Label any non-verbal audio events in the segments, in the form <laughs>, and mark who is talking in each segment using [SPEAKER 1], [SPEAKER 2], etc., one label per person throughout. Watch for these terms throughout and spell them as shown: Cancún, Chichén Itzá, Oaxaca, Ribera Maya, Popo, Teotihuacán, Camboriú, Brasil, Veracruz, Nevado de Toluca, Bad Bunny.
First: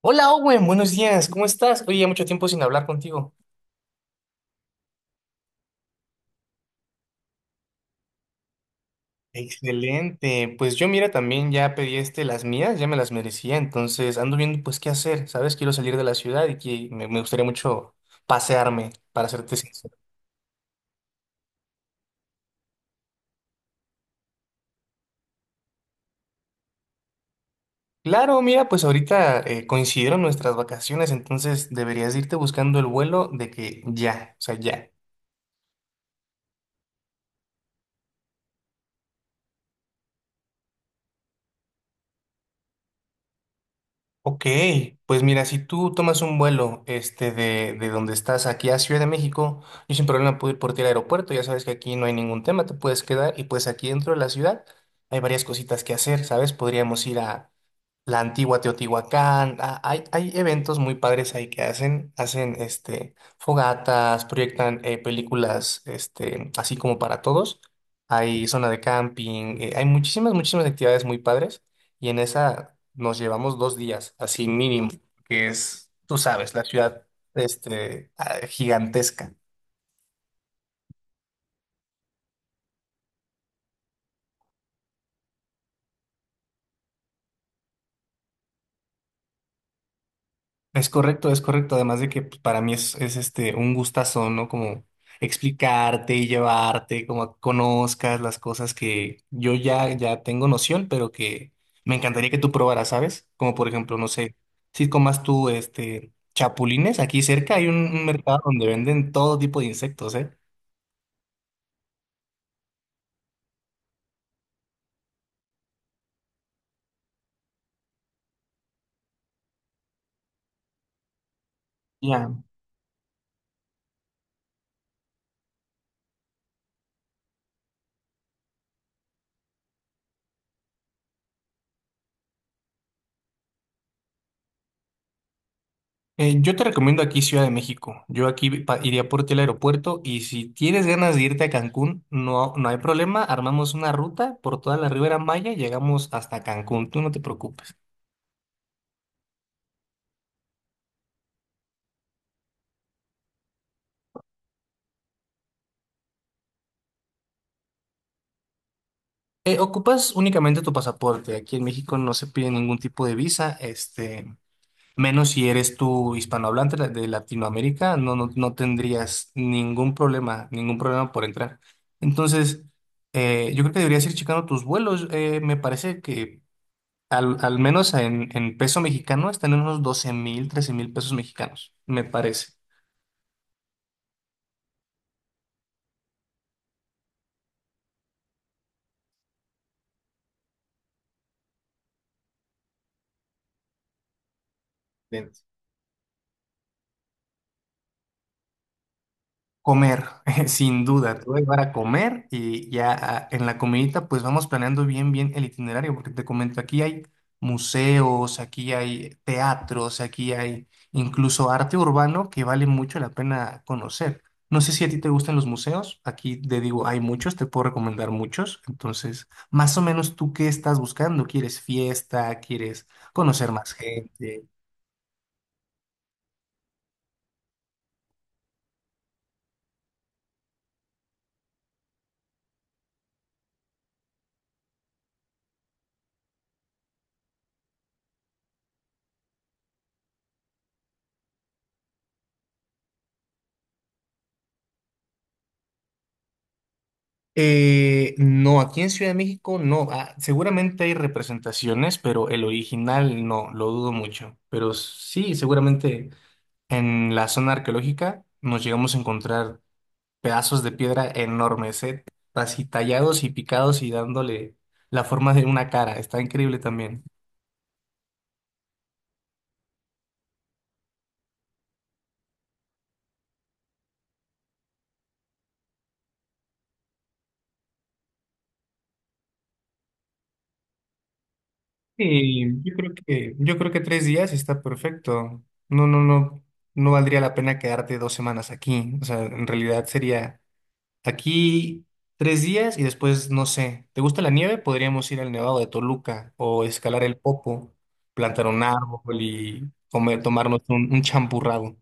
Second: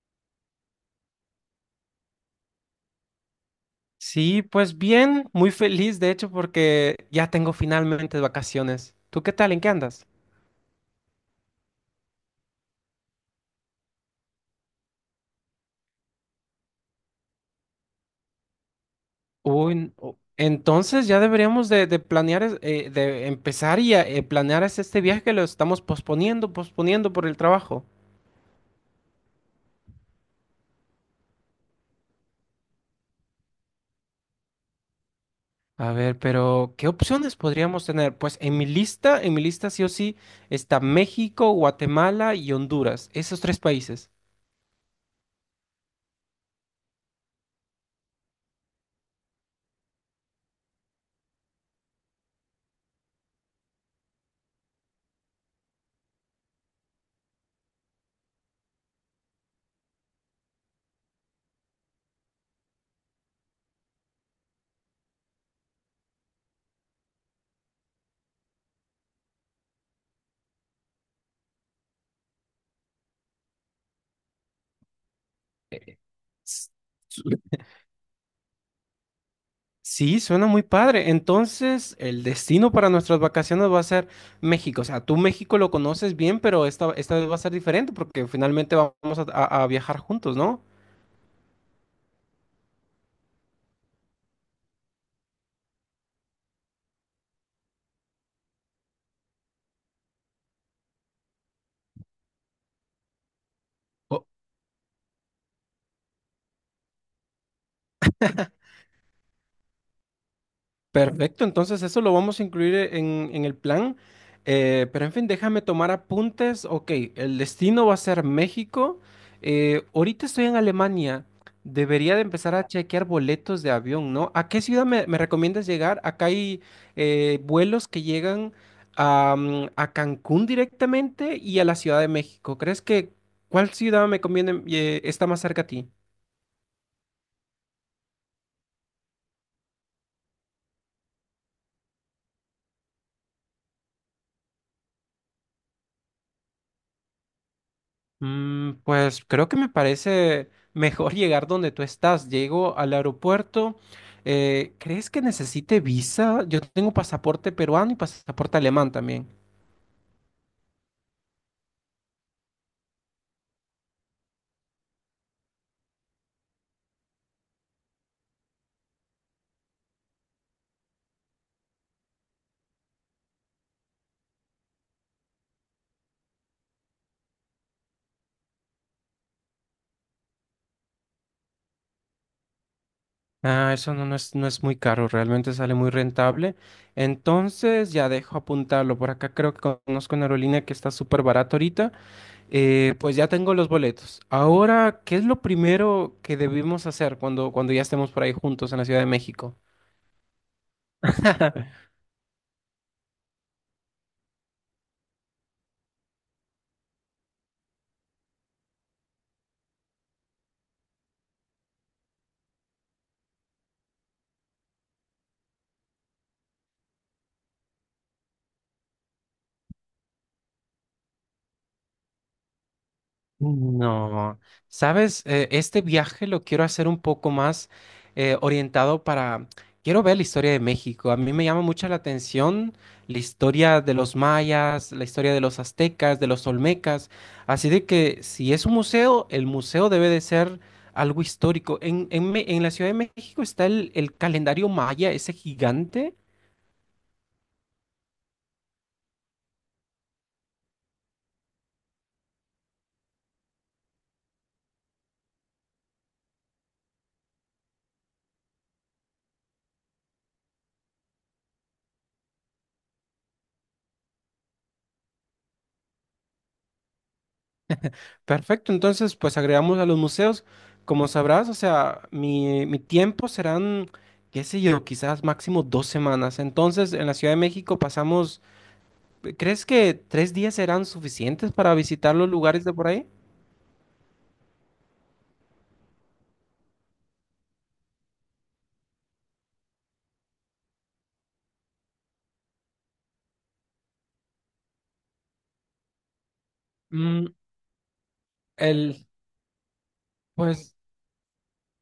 [SPEAKER 1] Hola Owen, buenos días, ¿cómo estás? Oye, ya mucho tiempo sin hablar contigo.
[SPEAKER 2] Sí, pues bien, muy feliz de hecho porque ya tengo finalmente vacaciones. ¿Tú qué tal? ¿En qué andas?
[SPEAKER 1] Excelente, pues yo mira, también ya pedí las mías, ya me las merecía, entonces ando viendo pues qué hacer, ¿sabes? Quiero salir de la ciudad y que me gustaría mucho pasearme, para serte
[SPEAKER 2] Uy,
[SPEAKER 1] sincero.
[SPEAKER 2] entonces ya deberíamos de planear, de empezar y planear es este viaje que lo estamos posponiendo, posponiendo por el trabajo.
[SPEAKER 1] Claro, mira, pues ahorita coincidieron nuestras vacaciones, entonces deberías irte buscando el vuelo de que ya, o sea, ya.
[SPEAKER 2] A ver, pero ¿qué opciones podríamos tener? Pues en mi lista sí o sí está México, Guatemala y Honduras, esos tres países.
[SPEAKER 1] Ok, pues mira, si tú tomas un vuelo de donde estás aquí a Ciudad de México, yo sin problema puedo ir por ti al aeropuerto, ya sabes que aquí no hay ningún tema, te puedes quedar y pues aquí dentro de la ciudad hay varias cositas que hacer, ¿sabes? Podríamos ir a la antigua Teotihuacán. Ah, hay eventos muy padres ahí que hacen fogatas, proyectan películas así como para todos. Hay zona de camping, hay muchísimas actividades muy padres y en esa nos llevamos 2 días, así mínimo, que es, tú sabes, la
[SPEAKER 2] S-
[SPEAKER 1] ciudad gigantesca.
[SPEAKER 2] Sí, suena muy padre. Entonces, el destino para nuestras vacaciones va a ser México. O sea, tú México lo conoces bien, pero esta vez va a ser diferente porque finalmente vamos a viajar juntos, ¿no?
[SPEAKER 1] Es correcto, es correcto. Además de que pues, para mí es un gustazo, ¿no? Como explicarte y llevarte, como a que conozcas las cosas que yo ya tengo noción, pero que me encantaría que tú probaras, ¿sabes? Como por ejemplo, no
[SPEAKER 2] O-
[SPEAKER 1] sé, si comas tú este chapulines, aquí cerca hay un mercado donde venden todo tipo de insectos, ¿eh?
[SPEAKER 2] Perfecto, entonces eso lo vamos a incluir en el plan. Pero en fin, déjame tomar apuntes. Ok, el destino va a ser México. Ahorita estoy en Alemania. Debería de
[SPEAKER 1] Ya.
[SPEAKER 2] empezar a chequear boletos de avión, ¿no? ¿A qué ciudad me recomiendas llegar? Acá hay vuelos que llegan a Cancún directamente y a la Ciudad de México. ¿Crees que cuál ciudad me conviene, está más cerca a ti?
[SPEAKER 1] Yo te recomiendo aquí Ciudad de México. Yo aquí pa- iría por ti al aeropuerto y si tienes ganas de irte a Cancún, no hay problema. Armamos una ruta por toda la Ribera Maya y llegamos hasta Cancún. Tú no te preocupes.
[SPEAKER 2] Pues creo que me parece mejor <laughs> llegar donde tú estás. Llego al aeropuerto. ¿Crees que necesite visa? Yo tengo pasaporte peruano y pasaporte alemán también.
[SPEAKER 1] Ocupas únicamente tu pasaporte. Aquí en México no se pide ningún tipo de visa, menos si eres tú hispanohablante la- de Latinoamérica, no tendrías ningún problema por entrar. Entonces, yo creo que deberías ir checando tus vuelos. Me parece que al menos en peso mexicano están en unos 12,000, 13,000 pesos mexicanos, me parece.
[SPEAKER 2] Ah, eso no, no es, no es muy caro, realmente sale muy rentable. Entonces ya dejo apuntarlo. Por acá creo que conozco una aerolínea que está súper barata ahorita. Pues ya tengo los boletos. Ahora, ¿qué es lo primero que debemos hacer cuando, cuando ya estemos por ahí juntos en la Ciudad de México?
[SPEAKER 1] Comer, <laughs> sin duda, te voy a llevar a
[SPEAKER 2] <laughs>
[SPEAKER 1] comer y ya ah, en la comidita pues vamos planeando bien el itinerario, porque te comento, aquí hay museos, aquí hay teatros, aquí hay incluso arte urbano que vale mucho la pena conocer. No sé si a ti te gustan los museos, aquí te digo, hay muchos, te puedo recomendar muchos, entonces, más o menos tú qué estás buscando, ¿quieres fiesta? ¿Quieres conocer más
[SPEAKER 2] No,
[SPEAKER 1] gente?
[SPEAKER 2] sabes, este viaje lo quiero hacer un poco más orientado para, quiero ver la historia de México. A mí me llama mucho la atención la historia de los mayas, la historia de los aztecas, de los olmecas. Así de que si es un museo, el museo debe de ser algo histórico. En la Ciudad de México está el calendario maya, ese gigante.
[SPEAKER 1] No, aquí en Ciudad de México no. Ah, seguramente hay representaciones, pero el original no, lo dudo mucho. Pero sí, seguramente en la zona arqueológica nos llegamos a encontrar pedazos de piedra enormes, así tallados y picados y dándole la forma de una cara. Está increíble también.
[SPEAKER 2] Perfecto, entonces pues agregamos a los museos, como sabrás, o sea, mi tiempo serán, qué sé yo, quizás máximo dos semanas. Entonces, en la Ciudad de México pasamos, ¿crees que tres días serán suficientes para visitar los
[SPEAKER 1] Y
[SPEAKER 2] lugares de
[SPEAKER 1] yo
[SPEAKER 2] por
[SPEAKER 1] creo
[SPEAKER 2] ahí?
[SPEAKER 1] yo creo que 3 días está perfecto. No, no, no, no valdría la pena quedarte 2 semanas aquí. O sea, en realidad sería aquí 3 días y después, no sé, ¿te gusta la nieve? Podríamos ir al Nevado de Toluca o escalar el
[SPEAKER 2] Mm,
[SPEAKER 1] Popo, plantar un
[SPEAKER 2] el,
[SPEAKER 1] árbol y comer, tomarnos
[SPEAKER 2] pues
[SPEAKER 1] un champurrado.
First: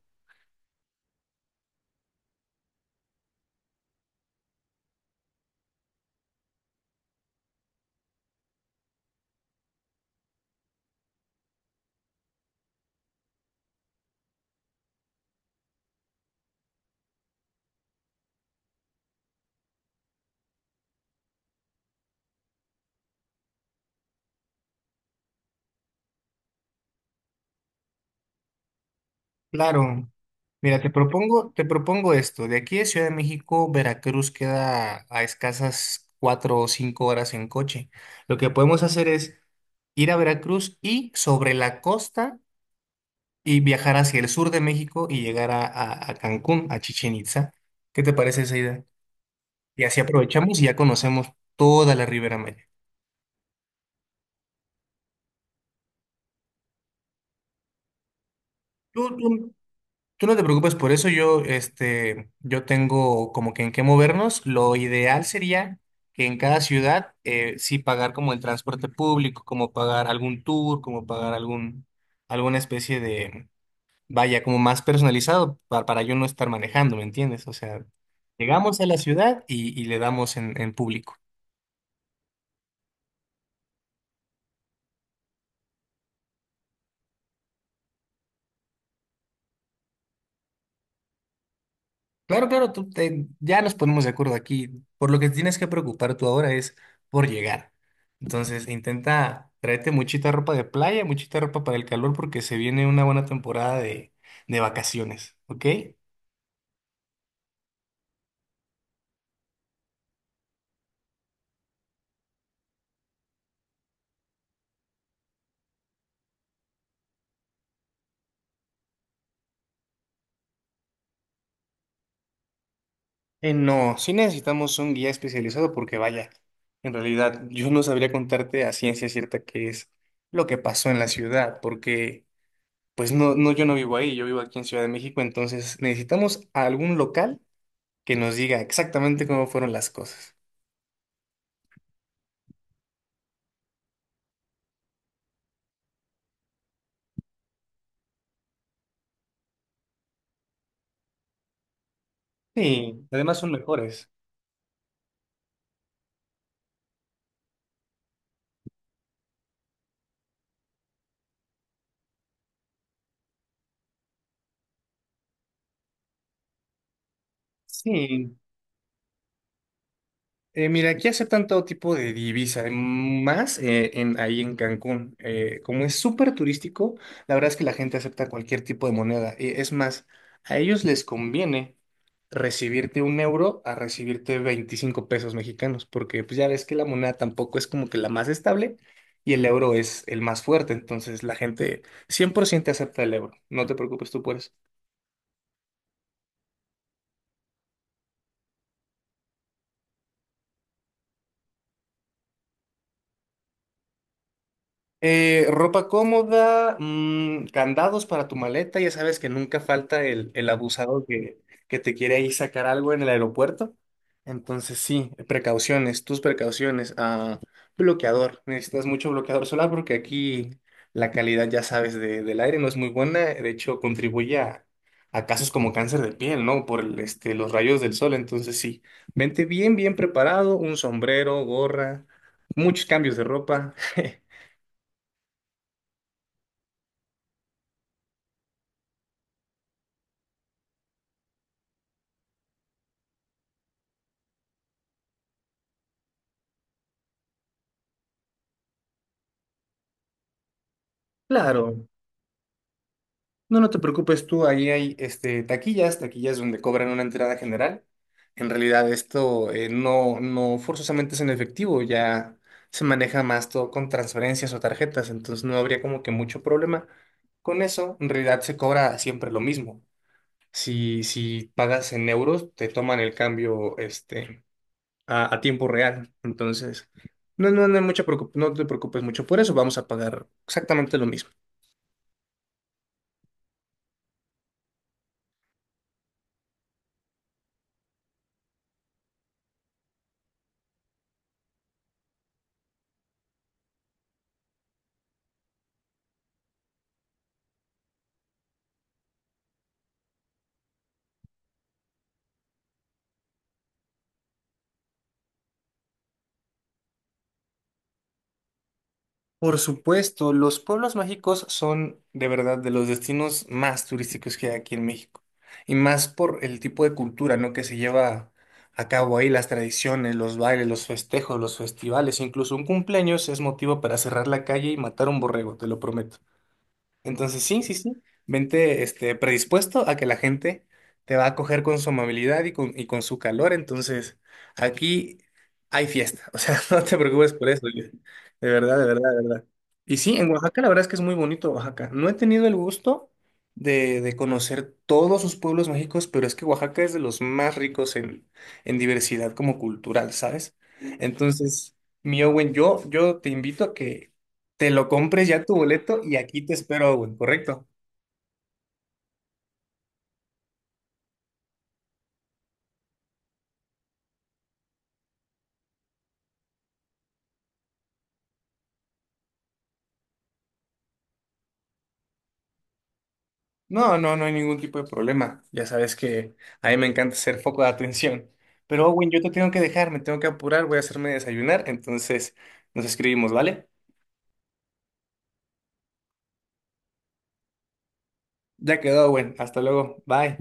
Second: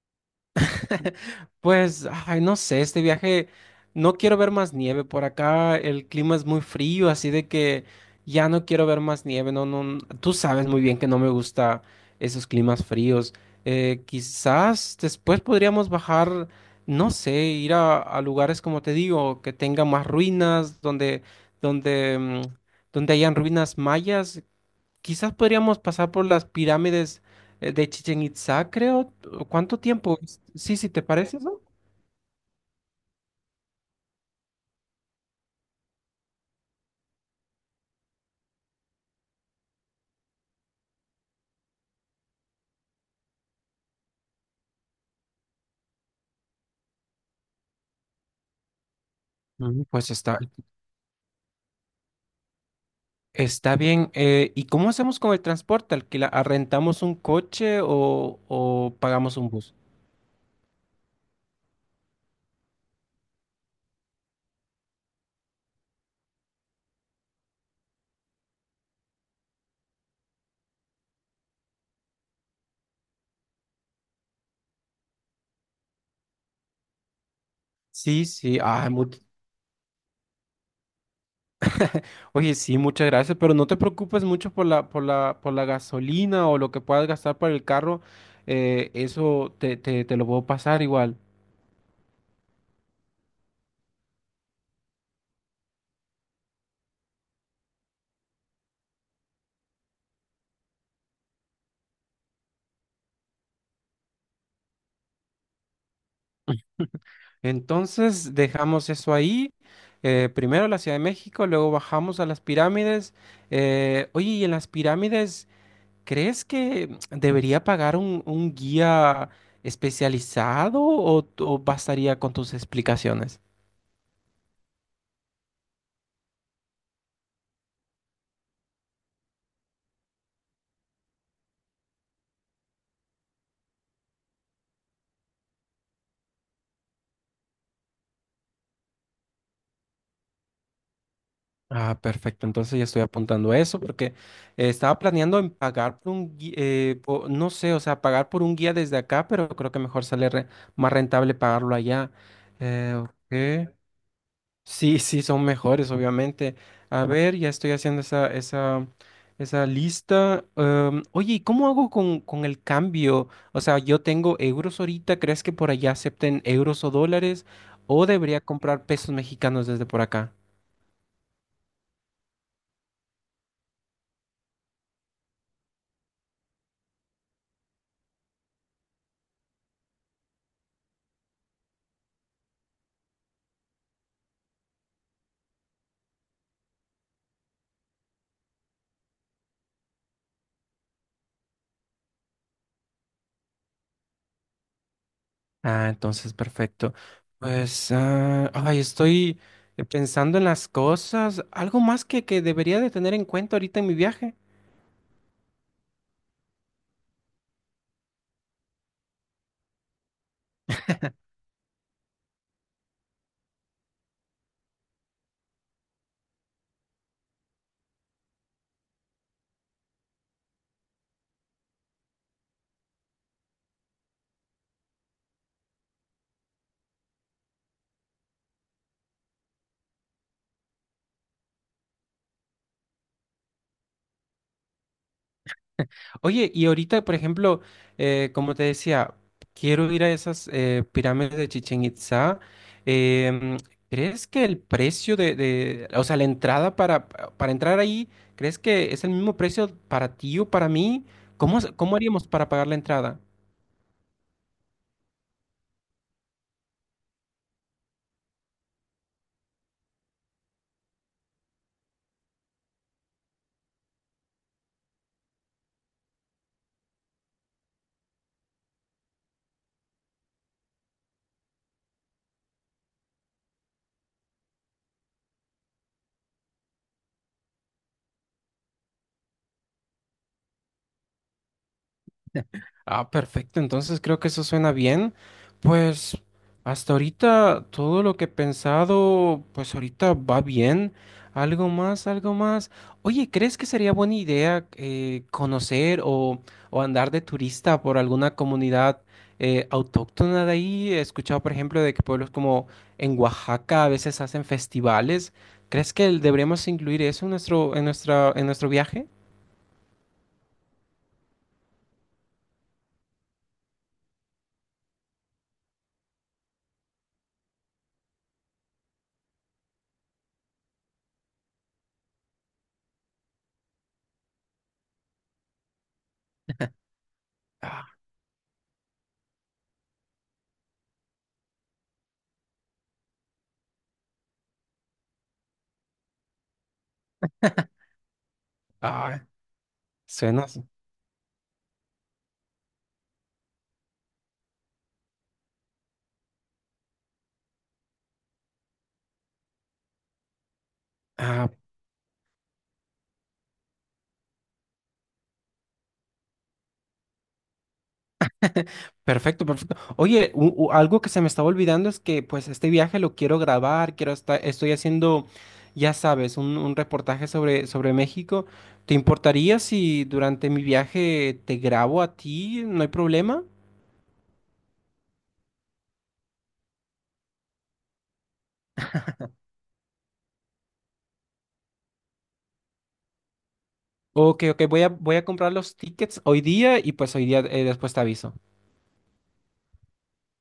[SPEAKER 2] <laughs> Pues, ay, no sé, este viaje, no quiero ver más nieve por acá, el clima es muy frío, así de que ya no quiero ver más nieve, no, no, tú sabes muy bien que no me gusta esos climas fríos. Quizás después podríamos bajar, no sé, ir a lugares como te digo, que tengan más ruinas, donde, mm, donde hayan ruinas mayas. Quizás podríamos pasar por las pirámides de Chichen Itzá, creo. ¿Cuánto
[SPEAKER 1] Claro.
[SPEAKER 2] tiempo? Sí,
[SPEAKER 1] Mira,
[SPEAKER 2] sí, ¿te parece eso?
[SPEAKER 1] te propongo esto. De aquí de Ciudad de México, Veracruz queda a escasas 4 o 5 horas en coche. Lo que podemos hacer es ir a Veracruz y sobre la costa y viajar hacia el sur de México y llegar a Cancún, a Chichén Itzá. ¿Qué te parece esa idea? Y así
[SPEAKER 2] Pues está,
[SPEAKER 1] aprovechamos y ya conocemos toda la Ribera Maya.
[SPEAKER 2] está bien. ¿Y cómo hacemos con el transporte? ¿Alquila, arrendamos un coche o
[SPEAKER 1] Tú,
[SPEAKER 2] pagamos un
[SPEAKER 1] tú-
[SPEAKER 2] bus?
[SPEAKER 1] tú no te preocupes por eso, yo, este, yo tengo como que en qué movernos. Lo ideal sería que en cada ciudad sí pagar como el transporte público, como pagar algún tour, como pagar alguna especie vaya, como más personalizado para yo no estar manejando, ¿me entiendes? O sea,
[SPEAKER 2] Sí, sí.
[SPEAKER 1] llegamos a
[SPEAKER 2] Ah,
[SPEAKER 1] la ciudad y le damos en público.
[SPEAKER 2] oye, sí, muchas gracias, pero no te preocupes mucho por la, por la, por la gasolina o lo que puedas gastar para el carro. Eso te lo puedo pasar igual.
[SPEAKER 1] Claro, claro, tú te- ya nos ponemos de acuerdo aquí. Por lo que tienes que preocupar tú ahora es por llegar. Entonces, intenta tráete muchita ropa de playa, muchita ropa para el calor, porque se viene una buena temporada de vacaciones, ¿ok?
[SPEAKER 2] Entonces dejamos eso ahí. Primero la Ciudad de México, luego bajamos a las pirámides. Oye, y en las pirámides, ¿crees que <tsk> debería pagar un guía especializado o bastaría con tus explicaciones?
[SPEAKER 1] No, sí necesitamos un guía especializado porque vaya, en realidad yo no sabría contarte a ciencia cierta qué es lo que pasó en la ciudad, porque yo no vivo ahí, yo vivo aquí en Ciudad de México, entonces necesitamos a algún local que nos diga exactamente cómo fueron las cosas.
[SPEAKER 2] Ah, perfecto. Entonces ya estoy apuntando a eso porque estaba planeando en pagar por un guía, no sé, o sea, pagar por un guía desde acá, pero creo que mejor sale más rentable pagarlo allá.
[SPEAKER 1] Sí, además son
[SPEAKER 2] Ok.
[SPEAKER 1] mejores.
[SPEAKER 2] Sí, sí, son mejores, obviamente. A ver, ya estoy haciendo esa lista. Oye, ¿y cómo hago con el cambio? O sea, yo tengo euros ahorita, ¿crees que por allá acepten euros o dólares? ¿O
[SPEAKER 1] Sí.
[SPEAKER 2] debería comprar pesos mexicanos desde por acá?
[SPEAKER 1] Mira, aquí aceptan todo tipo de divisa, ahí en Cancún. Como es súper turístico, la verdad es que la gente acepta cualquier tipo de moneda. Y es más, a ellos les conviene recibirte un euro a recibirte 25 pesos mexicanos, porque pues ya ves que la moneda tampoco es como que la más estable y el euro es el más fuerte. Entonces la gente 100% acepta el euro. No te preocupes tú por eso.
[SPEAKER 2] Ah, entonces, perfecto. Pues, ah, ay, estoy pensando en las cosas. Algo más que debería de tener en cuenta ahorita en mi viaje.
[SPEAKER 1] Ropa cómoda, candados para tu maleta, ya sabes que nunca falta el abusado que te quiere ahí sacar algo en el aeropuerto. Entonces sí, precauciones, tus precauciones. Ah, bloqueador, necesitas mucho bloqueador solar porque aquí la calidad, ya sabes, de- del aire no es muy buena. De hecho, contribuye a casos como cáncer de piel, ¿no? Por los rayos del sol. Entonces sí, vente bien preparado, un sombrero, gorra, muchos cambios de ropa. <laughs>
[SPEAKER 2] Oye, y ahorita, por ejemplo, como te decía, quiero ir a esas pirámides de Chichén Itzá. Em, ¿Crees que el precio o sea, la entrada para entrar ahí, ¿crees que es el mismo precio para ti o para mí? ¿Cómo,
[SPEAKER 1] Claro,
[SPEAKER 2] cómo haríamos para pagar la entrada?
[SPEAKER 1] no te preocupes tú, ahí hay taquillas, taquillas donde cobran una entrada general. En realidad esto no forzosamente es en efectivo, ya se maneja más todo con transferencias o tarjetas, entonces no habría como que mucho problema. Con eso, en realidad se cobra siempre lo mismo. Si pagas en euros, te toman el cambio a tiempo real, entonces no hay mucha preocup- no te preocupes mucho por eso, vamos a pagar exactamente lo mismo.
[SPEAKER 2] Ah, perfecto. Entonces creo que eso suena bien. Pues hasta ahorita todo lo que he pensado, pues ahorita va bien. Algo más, algo más. Oye, ¿crees que sería buena idea conocer o andar de turista por alguna comunidad autóctona de ahí? He escuchado, por ejemplo, de que pueblos como en Oaxaca a veces hacen festivales. ¿Crees que deberíamos incluir eso en nuestro, en nuestra, en nuestro viaje?
[SPEAKER 1] Por supuesto, los pueblos mágicos son de verdad de los destinos más turísticos que hay aquí en México. Y más por el tipo de cultura, ¿no? que se lleva a cabo ahí, las tradiciones, los bailes, los festejos, los festivales, incluso un cumpleaños es motivo para cerrar la calle y matar un borrego, te lo prometo.
[SPEAKER 2] <laughs>
[SPEAKER 1] Entonces, sí, sí,
[SPEAKER 2] Ah,
[SPEAKER 1] sí. Vente, predispuesto a que la gente te va a acoger con su amabilidad y con su calor. Entonces, aquí hay fiesta. O sea, <laughs> no te preocupes por eso. Luis. De verdad, de verdad, de
[SPEAKER 2] ah,
[SPEAKER 1] verdad. Y sí, en
[SPEAKER 2] suena.
[SPEAKER 1] Oaxaca la verdad es que es muy bonito Oaxaca. No he tenido el gusto de conocer todos sus pueblos mágicos, pero es que Oaxaca es de los más ricos en diversidad como cultural, ¿sabes?
[SPEAKER 2] Ah,
[SPEAKER 1] Entonces, mi Owen, yo te invito te lo compres ya tu boleto y aquí te espero, güey, ¿correcto?
[SPEAKER 2] <laughs> perfecto, perfecto. Oye, algo que se me estaba olvidando es que pues este viaje lo quiero grabar, quiero estar, estoy haciendo, ya sabes, un reportaje sobre, sobre México. ¿Te importaría si durante mi viaje te grabo a ti? ¿No hay problema?
[SPEAKER 1] No hay ningún tipo de problema. Ya sabes que a mí me encanta ser foco de atención. Pero, Owen, yo te tengo que dejar, me tengo que apurar, voy a hacerme desayunar, entonces nos escribimos, ¿vale?
[SPEAKER 2] Ok, ok, voy a, voy a comprar los tickets hoy día y pues hoy día después te aviso.
[SPEAKER 1] Ya quedó, Owen, hasta luego, bye.